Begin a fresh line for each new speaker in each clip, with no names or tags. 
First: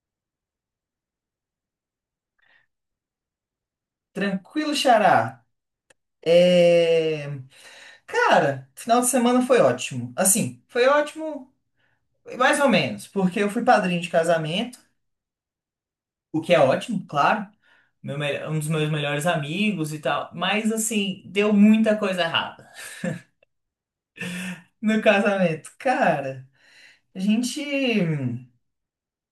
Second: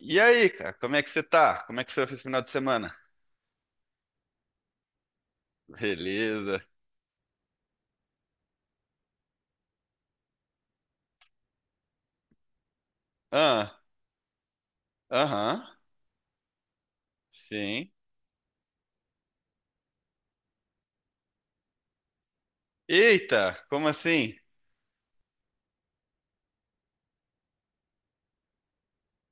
E aí, cara, como é que você tá? Como é que você fez esse final de semana?
Tranquilo, Xará.
Beleza.
É. Cara, final de semana foi ótimo. Assim, foi ótimo, mais ou menos, porque eu fui
Ah,
padrinho de casamento,
aham,
o que é ótimo, claro.
sim.
Meu, um dos meus melhores amigos e tal. Mas, assim, deu muita coisa errada
Eita, como assim?
no casamento. Cara, a gente,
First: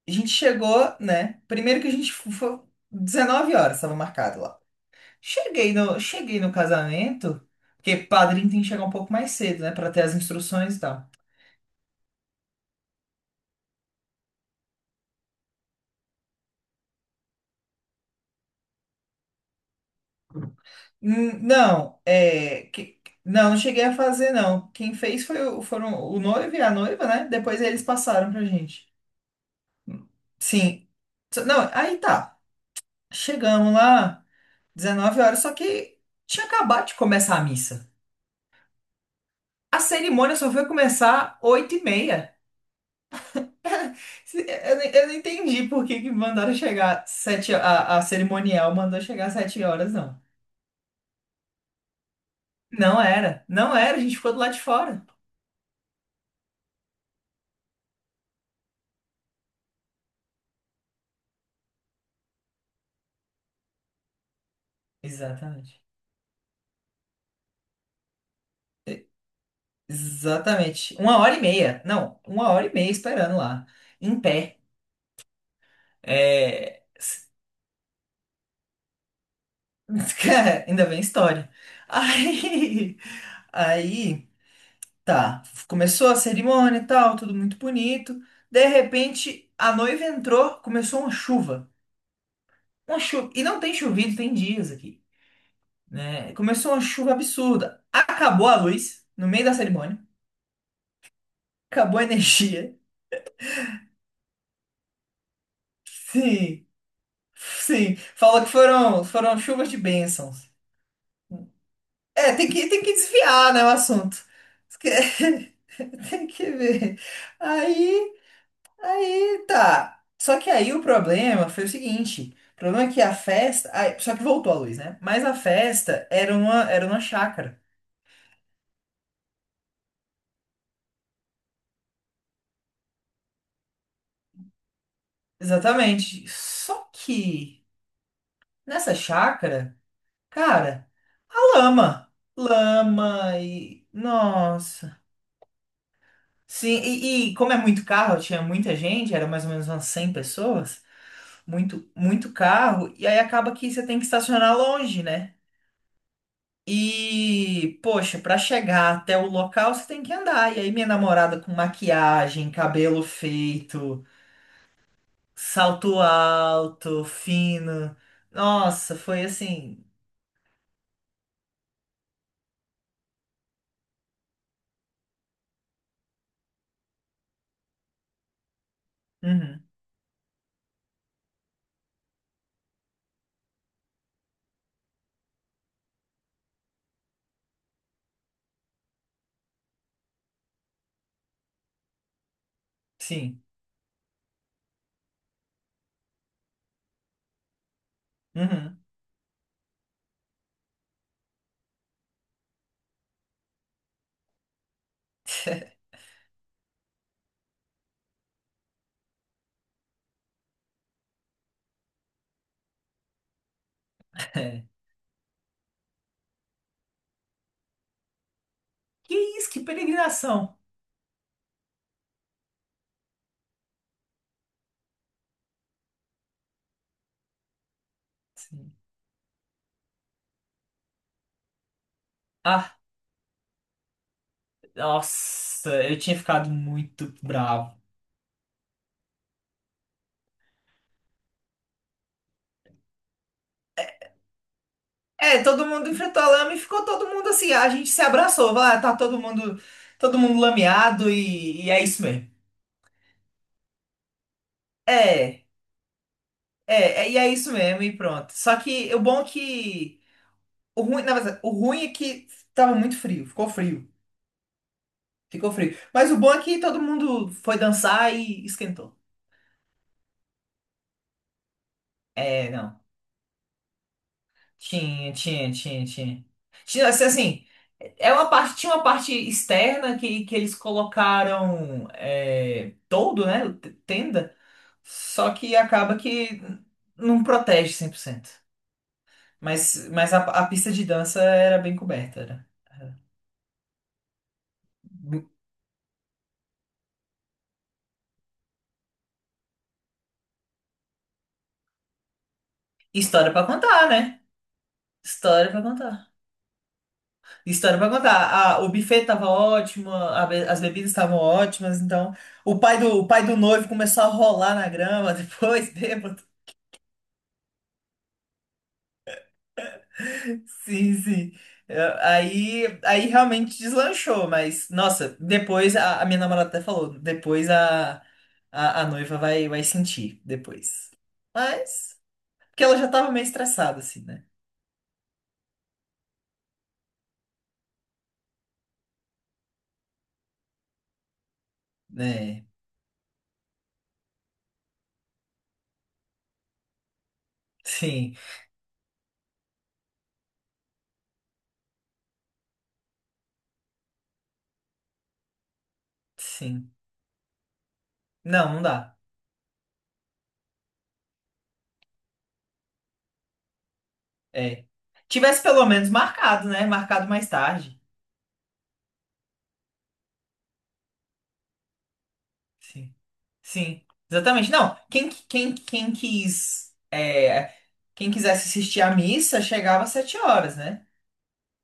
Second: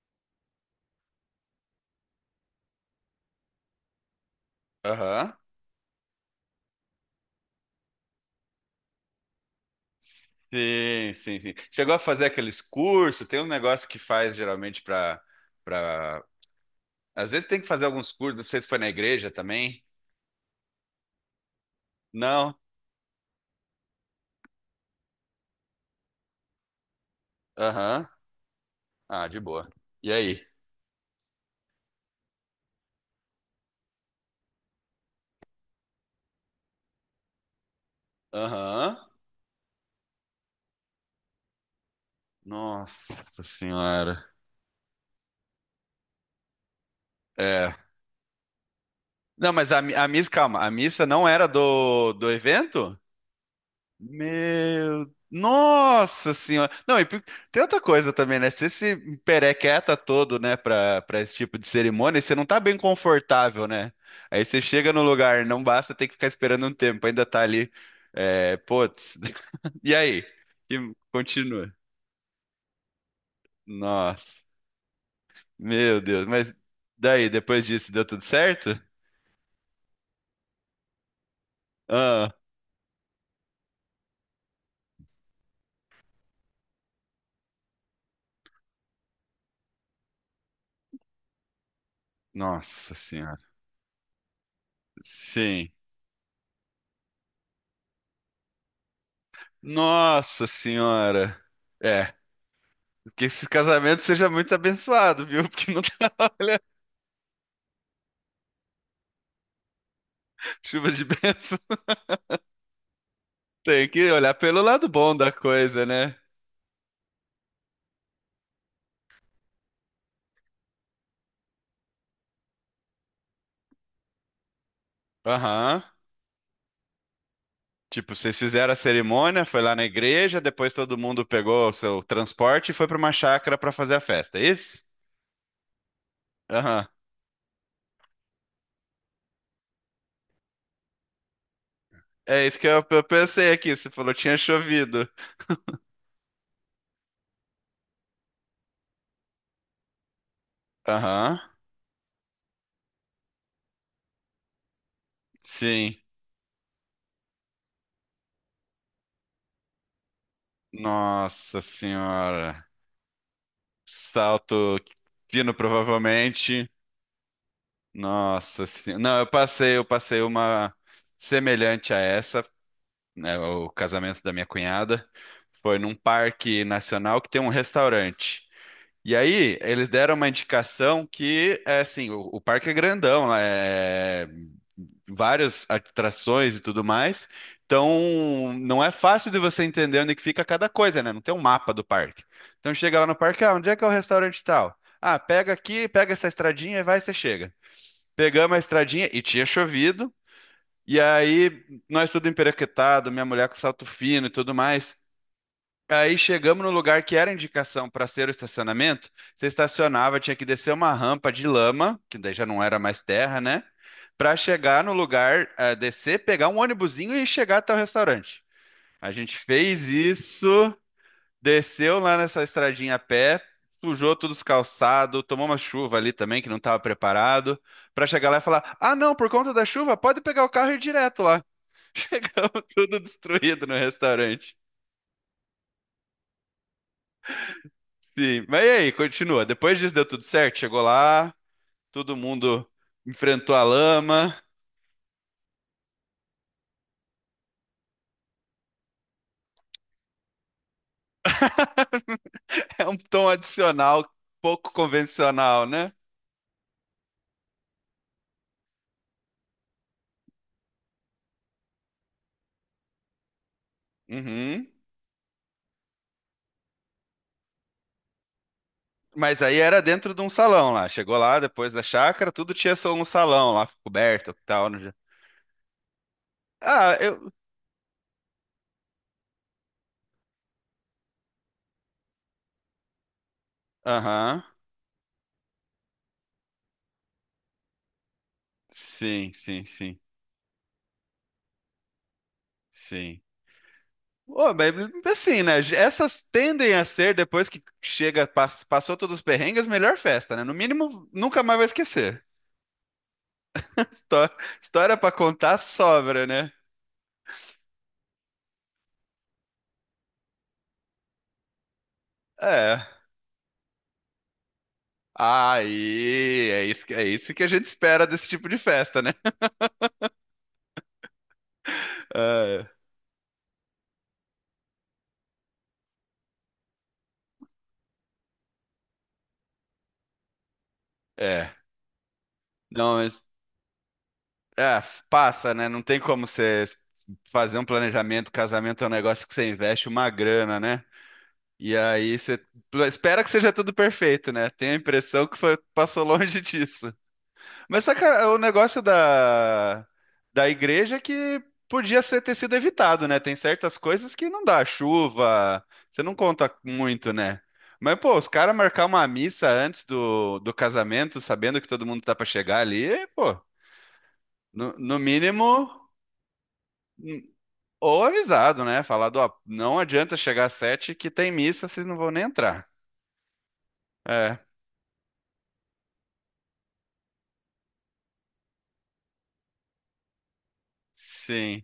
a gente chegou, né? Primeiro que a gente foi 19 horas, estava marcado lá.
Aham.
Cheguei no casamento, porque padrinho tem que chegar um pouco mais cedo, né? Pra ter as instruções e tal.
Sim, sim, sim. Chegou a fazer aqueles cursos, tem um negócio que faz geralmente pra... Às vezes tem que fazer alguns cursos, não sei se foi na igreja também.
Não,
Não?
não cheguei a fazer, não. Quem fez foram o noivo e a noiva, né? Depois eles
Aham.
passaram pra gente.
Ah, de boa. E aí?
Sim. Não, aí tá. Chegamos lá, 19 horas, só que tinha acabado de começar a missa.
Aham.
A cerimônia só foi começar 8h30.
Nossa senhora.
Eu não entendi por que que mandaram chegar sete
É.
a, a cerimonial mandou chegar às
Não,
7
mas
horas,
a
não.
missa, calma, a missa não era do evento?
Não era, não era, a gente ficou do lado de fora.
Meu, nossa senhora. Não, e tem outra coisa também, né? Você se perequeta todo, né, pra esse tipo de cerimônia, você não tá bem confortável, né? Aí você chega no lugar, não
Exatamente.
basta ter que ficar esperando um tempo, ainda tá ali, é, putz. E aí? E
Exatamente. Uma hora e
continua.
meia. Não, uma hora e meia esperando lá. Em
Nossa,
pé.
meu Deus. Mas
É...
daí,
s-
depois disso, deu tudo certo?
Cara, ainda bem história.
Ah,
Aí. Aí. Tá. Começou a cerimônia e tal, tudo muito bonito. De repente, a noiva entrou, começou uma chuva.
nossa
Uma chuva.
senhora.
E não tem chovido, tem dias aqui,
Sim.
né? Começou uma chuva absurda. Acabou a luz no meio da cerimônia.
Nossa senhora.
Acabou a
É.
energia.
Que esse casamento seja muito abençoado, viu? Porque não tá, olha,
Sim. Sim. Falou que foram chuvas de bênçãos.
chuva de bênção.
É, tem que desviar, né, o
Tem que
assunto.
olhar pelo lado bom da
Esque-
coisa, né?
Tem que ver. Aí, aí tá. Só que aí o problema foi o seguinte. O problema é que a festa. Só que voltou a luz, né? Mas a
Aham.
festa era uma chácara.
Tipo, vocês fizeram a cerimônia, foi lá na igreja, depois todo mundo pegou o seu transporte e foi pra uma chácara pra fazer a festa, é isso?
Exatamente.
Aham.
Só que nessa chácara, cara, a lama.
É isso que eu
Lama
pensei aqui.
e.
Você falou tinha
Nossa.
chovido.
Sim, e como é muito carro, tinha muita gente, era mais ou menos umas 100 pessoas.
Aham.
Muito, muito carro, e aí acaba que você tem que estacionar longe, né?
Sim.
E, poxa, para chegar até o local você tem que andar. E aí minha namorada com
Nossa
maquiagem,
senhora.
cabelo feito,
Salto fino,
salto
provavelmente.
alto, fino.
Nossa
Nossa,
senhora. Não,
foi
eu
assim.
passei uma semelhante a essa, né, o casamento da minha cunhada. Foi num parque nacional que tem um restaurante. E aí,
Uhum,
eles deram uma indicação que, é assim, o parque é grandão, é várias atrações e tudo mais. Então, não é fácil de você entender onde que fica cada coisa, né? Não tem um mapa do parque. Então, chega lá no
sim.
parque, ah, onde é que é o restaurante tal? Ah, pega aqui, pega essa estradinha e vai, você chega. Pegamos a
Uhum.
estradinha e tinha chovido. E aí, nós tudo emperequetado, minha mulher com salto fino e tudo mais. Aí chegamos no lugar que era indicação para ser o estacionamento. Você estacionava, tinha que descer uma rampa de lama, que daí já não era mais terra, né? Para
É.
chegar no lugar, eh, descer, pegar um ônibusinho e chegar até o restaurante. A
Que
gente
isso, que
fez
peregrinação.
isso. Desceu lá nessa estradinha a pé, sujou todos os calçados, tomou uma chuva ali também que não estava preparado, para chegar lá e
Sim.
falar: Ah, não, por conta da chuva, pode pegar o carro e ir direto lá. Chegamos
Ah,
tudo destruído no restaurante.
nossa, eu tinha ficado muito bravo.
Sim, mas e aí, continua. Depois disso deu tudo certo, chegou lá, todo mundo enfrentou a lama.
É, todo mundo enfrentou a lama e ficou todo mundo assim. A gente se abraçou, vai, tá todo mundo lameado e é isso mesmo.
É um tom adicional, pouco
É,
convencional, né?
é, é, e é isso mesmo, e pronto. Só que o bom é que. O ruim, na verdade, o ruim é que tava muito frio, ficou frio,
Uhum.
ficou frio. Mas o bom é que todo mundo foi dançar e esquentou.
Mas aí era dentro de um salão lá. Chegou lá, depois da chácara,
É,
tudo tinha
não.
só um salão lá, coberto e tal.
Tinha. Tinha,
Ah,
assim,
eu.
assim, tinha uma parte externa que eles colocaram todo, né? Tenda.
Aham.
Só que acaba que não protege 100%.
Sim, sim,
Mas,
sim,
mas a pista de dança era bem coberta, era.
sim. Ô, mas assim, né? Essas tendem a ser, depois que chega, passou todos os perrengues, melhor festa, né? No mínimo, nunca mais vai esquecer.
História pra contar, né?
Histó- História pra
História
contar
pra contar.
sobra, né?
História pra contar. O buffet tava ótimo, as bebidas estavam ótimas, então o pai
É.
do, o pai do noivo começou a rolar na grama depois, bêbado.
Aí, é isso, é isso que a gente espera desse tipo de festa, né?
Sim, sim. Aí,
Ah,
aí realmente deslanchou, mas nossa, depois a minha namorada até falou, depois a noiva vai sentir depois.
É.
Mas, porque ela já
Não,
tava
mas
meio estressada, assim, né?
é, passa, né? Não tem como você fazer um planejamento. Casamento é um negócio que você investe uma grana, né? E aí você
É,
espera que seja tudo perfeito, né? Tenho a impressão que passou longe disso. Mas só
sim,
o negócio da igreja é que podia ser, ter sido evitado, né? Tem certas coisas que não dá, chuva, você não conta
sim.
muito, né? Mas, pô, os
Não,
caras
não
marcar
dá.
uma missa antes do casamento, sabendo que todo mundo tá pra chegar ali, é, pô,
É.
no
Tivesse pelo menos
mínimo,
marcado, né? Marcado mais
n-
tarde.
ou avisado, né? Falado, ó, não adianta chegar às sete que tem missa, vocês não vão nem entrar.
Sim, sim,
É.
exatamente. Não, quem quisesse assistir à missa chegava às 7 horas, né?
Sim.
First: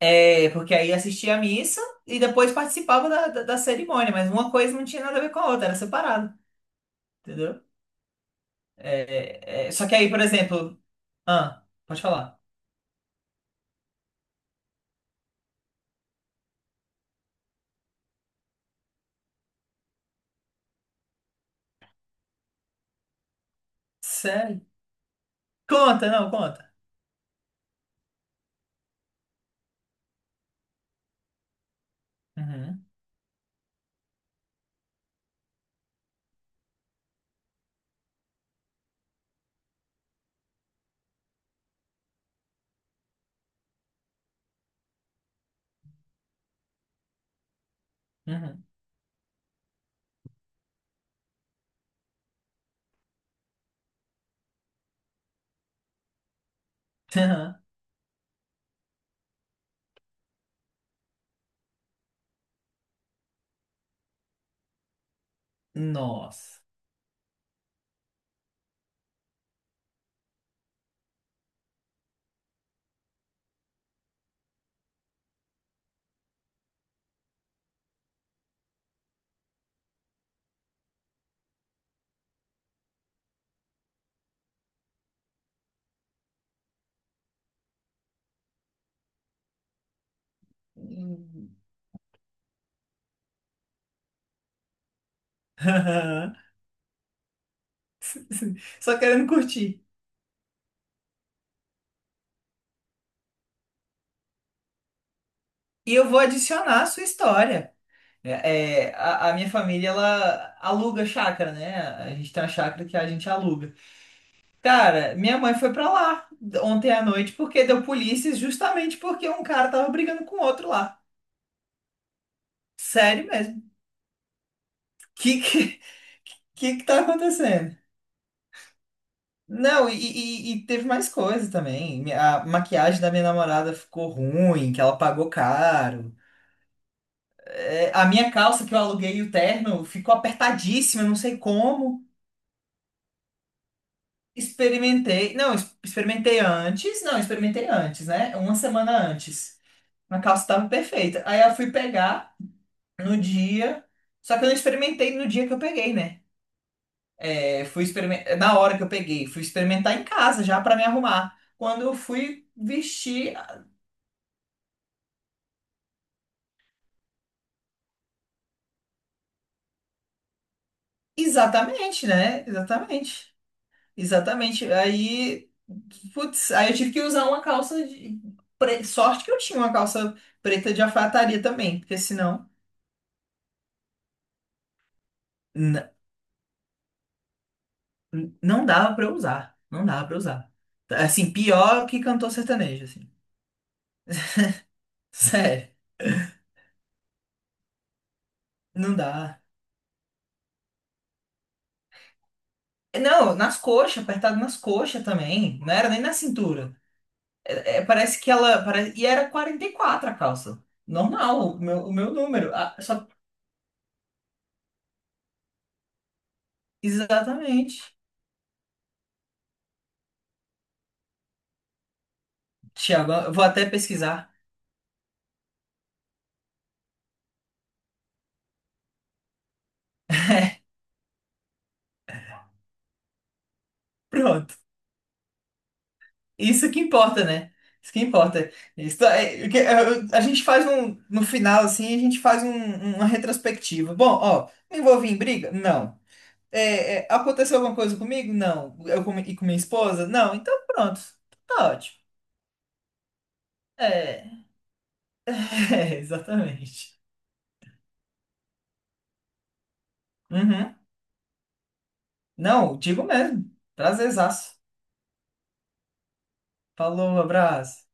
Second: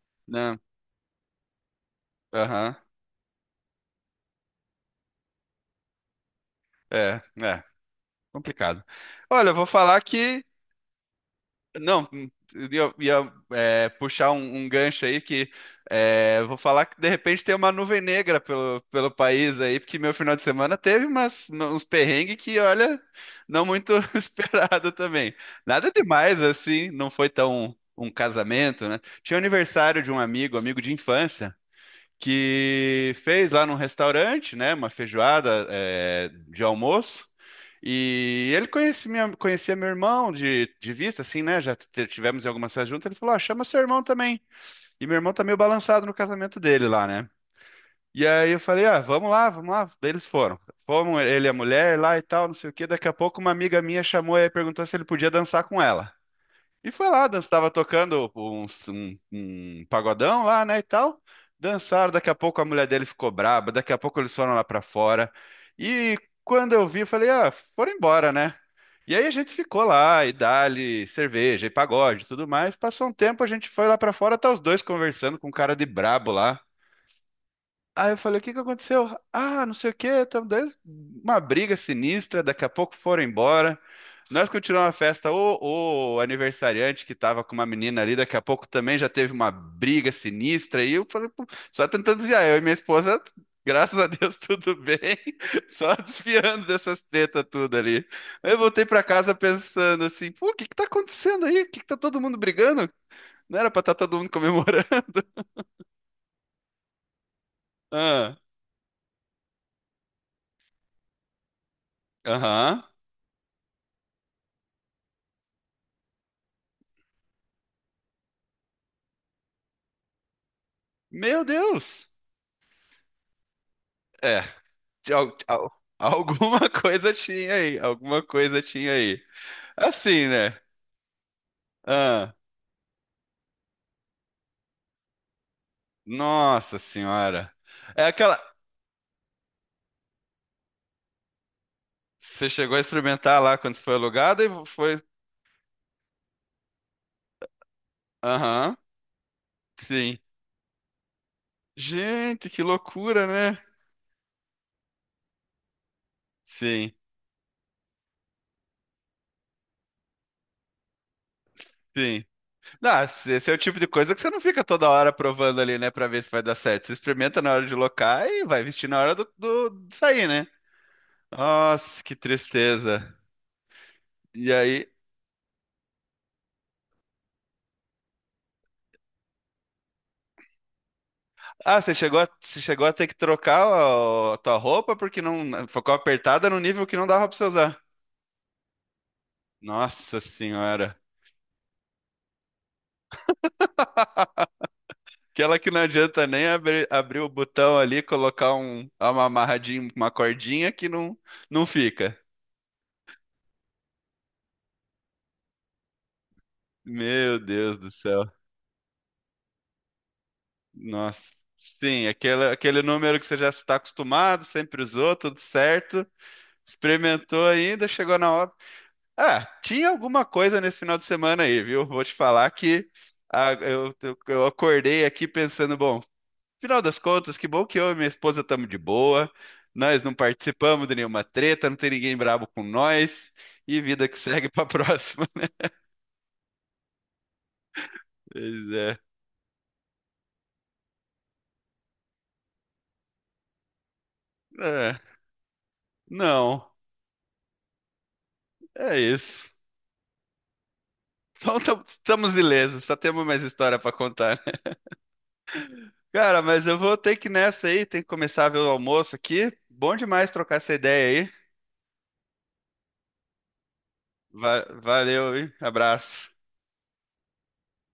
É,
Não.
porque aí assistia a missa e depois
Aham.
participava da cerimônia, mas uma coisa não tinha nada a ver com a outra, era separado,
É,
entendeu?
é. Complicado.
É,
Olha, eu vou
é, é, só que
falar
aí, por
que.
exemplo, ah, pode
Não,
falar.
eu ia, é, puxar um gancho aí que é, eu vou falar que de repente tem uma nuvem negra pelo país aí, porque meu final de semana teve umas, uns perrengues que, olha, não muito
Sério?
esperado também. Nada
Conta, não,
demais
conta.
assim, não foi tão um casamento, né? Tinha aniversário de um amigo, amigo de infância.
Uhum,
Que fez lá num restaurante, né, uma feijoada é, de almoço. E ele conhecia, conhecia meu irmão de vista, assim, né? Já tivemos em algumas festas juntas. Ele falou: ah, chama seu irmão também. E meu irmão tá meio balançado no casamento dele lá, né? E aí eu
uhum.
falei: ah, vamos lá, vamos lá. Daí eles foram. Fomos ele e a mulher lá e tal, não sei o quê. Daqui a pouco uma amiga minha chamou e perguntou se ele podia dançar com ela. E foi lá, dança,
Aham.
tava tocando um pagodão lá, né, e tal. Dançaram, daqui a pouco a mulher dele ficou braba, daqui a pouco eles foram lá pra fora. E
Nossa.
quando eu vi, eu falei, ah, foram embora, né? E aí a gente ficou lá, e dali, cerveja, e pagode, e tudo mais. Passou um tempo, a gente foi lá pra fora, tá os dois conversando com um cara de brabo lá. Aí eu falei, o que que aconteceu? Ah, não sei o quê, tamo dando uma briga sinistra, daqui a pouco foram embora. Nós continuamos a festa. O aniversariante que tava com uma menina ali, daqui a pouco também já teve uma briga sinistra. E eu falei, "Pô,
Hum.
só tentando desviar. Eu e minha esposa, graças a Deus, tudo bem. Só desviando dessas tretas tudo ali. Aí eu voltei
Só
pra
querendo
casa
curtir.
pensando assim: pô, o que que tá acontecendo aí? O que que tá todo mundo brigando? Não era pra estar todo mundo comemorando.
E eu vou adicionar a sua história.
Ah,
É, é, a minha família, ela aluga chácara, né? A gente tem uma
aham.
chácara que a gente aluga. Cara, minha mãe foi pra lá ontem à noite porque deu polícia justamente porque um cara tava brigando com outro lá.
Meu Deus!
Sério mesmo.
É, de
Que que, que,
alguma
que tá
coisa tinha
acontecendo?
aí, alguma coisa tinha aí.
Não, e,
Assim,
e-
né?
e teve mais coisa também.
Ah,
A maquiagem da minha namorada ficou ruim, que ela pagou caro.
nossa senhora.
É, a
É
minha
aquela.
calça que eu aluguei, o terno, ficou apertadíssima, não sei como.
Você chegou a experimentar lá quando você foi alugado e foi.
Experimentei. Não, experimentei antes. Não, experimentei antes, né? Uma
Aham,
semana antes.
sim.
A calça tava perfeita. Aí eu fui pegar.
Gente, que
no
loucura, né?
dia. Só que eu não experimentei no dia que eu peguei, né?
Sim,
É, fui experimentar, na hora que eu peguei, fui experimentar em casa já pra me arrumar. Quando eu
sim.
fui
Não, esse
vestir,
esse é o tipo de coisa que você não fica toda hora provando ali, né, pra ver se vai dar certo. Você experimenta na hora de locar e vai vestir na hora de sair, né? Nossa,
exatamente,
que
né?
tristeza.
Exatamente.
E
Exatamente.
aí.
Aí, putz, aí eu tive que usar uma calça. Sorte que eu tinha uma calça preta de alfaiataria também,
Ah,
porque senão
você chegou a ter que trocar a tua roupa porque não
n-
ficou apertada no nível que não dava pra você usar.
não dava pra eu usar, não dava pra eu
Nossa
usar.
senhora.
Assim, pior que cantor sertanejo, assim.
Aquela que
Sério,
não adianta nem abrir o botão ali, colocar um,
não
uma
dá.
amarradinha, uma cordinha que não, não fica.
Não, nas coxas, apertado nas coxas também. Não era nem na cintura.
Meu Deus do
Parece
céu.
que ela. Pare. E era 44 a calça. Normal,
Nossa.
o meu, o
Sim,
meu
aquele,
número. Ah,
aquele
só.
número que você já está acostumado, sempre usou, tudo certo. Experimentou ainda,
Exatamente.
chegou na hora. Ah, tinha alguma coisa nesse final de semana aí, viu? Vou te falar que
Tiago, eu vou
ah,
até
eu, eu
pesquisar.
eu acordei aqui pensando, bom, final das contas, que bom que eu e minha esposa estamos de boa. Nós não participamos de nenhuma treta, não tem ninguém brabo com nós. E vida que segue
Pronto.
para a próxima.
Isso que importa, né? Isso que importa.
Pois é.
Isso, a gente faz um. No final, assim, a gente faz uma retrospectiva. Bom, ó, me
É,
envolvi em briga? Não.
Não,
É, é, aconteceu alguma coisa comigo? Não.
é
E com
isso.
minha esposa? Não. Então, pronto.
Então
Tá ótimo.
estamos ilesos, só temos mais história para contar,
É.
né?
É,
Cara, mas eu
exatamente.
vou ter que ir nessa aí, tem que começar a ver o almoço aqui. Bom demais trocar essa
Uhum.
ideia aí.
Não, digo mesmo. Prazerzaço.
Valeu, hein? Abraço.
Falou, abraço.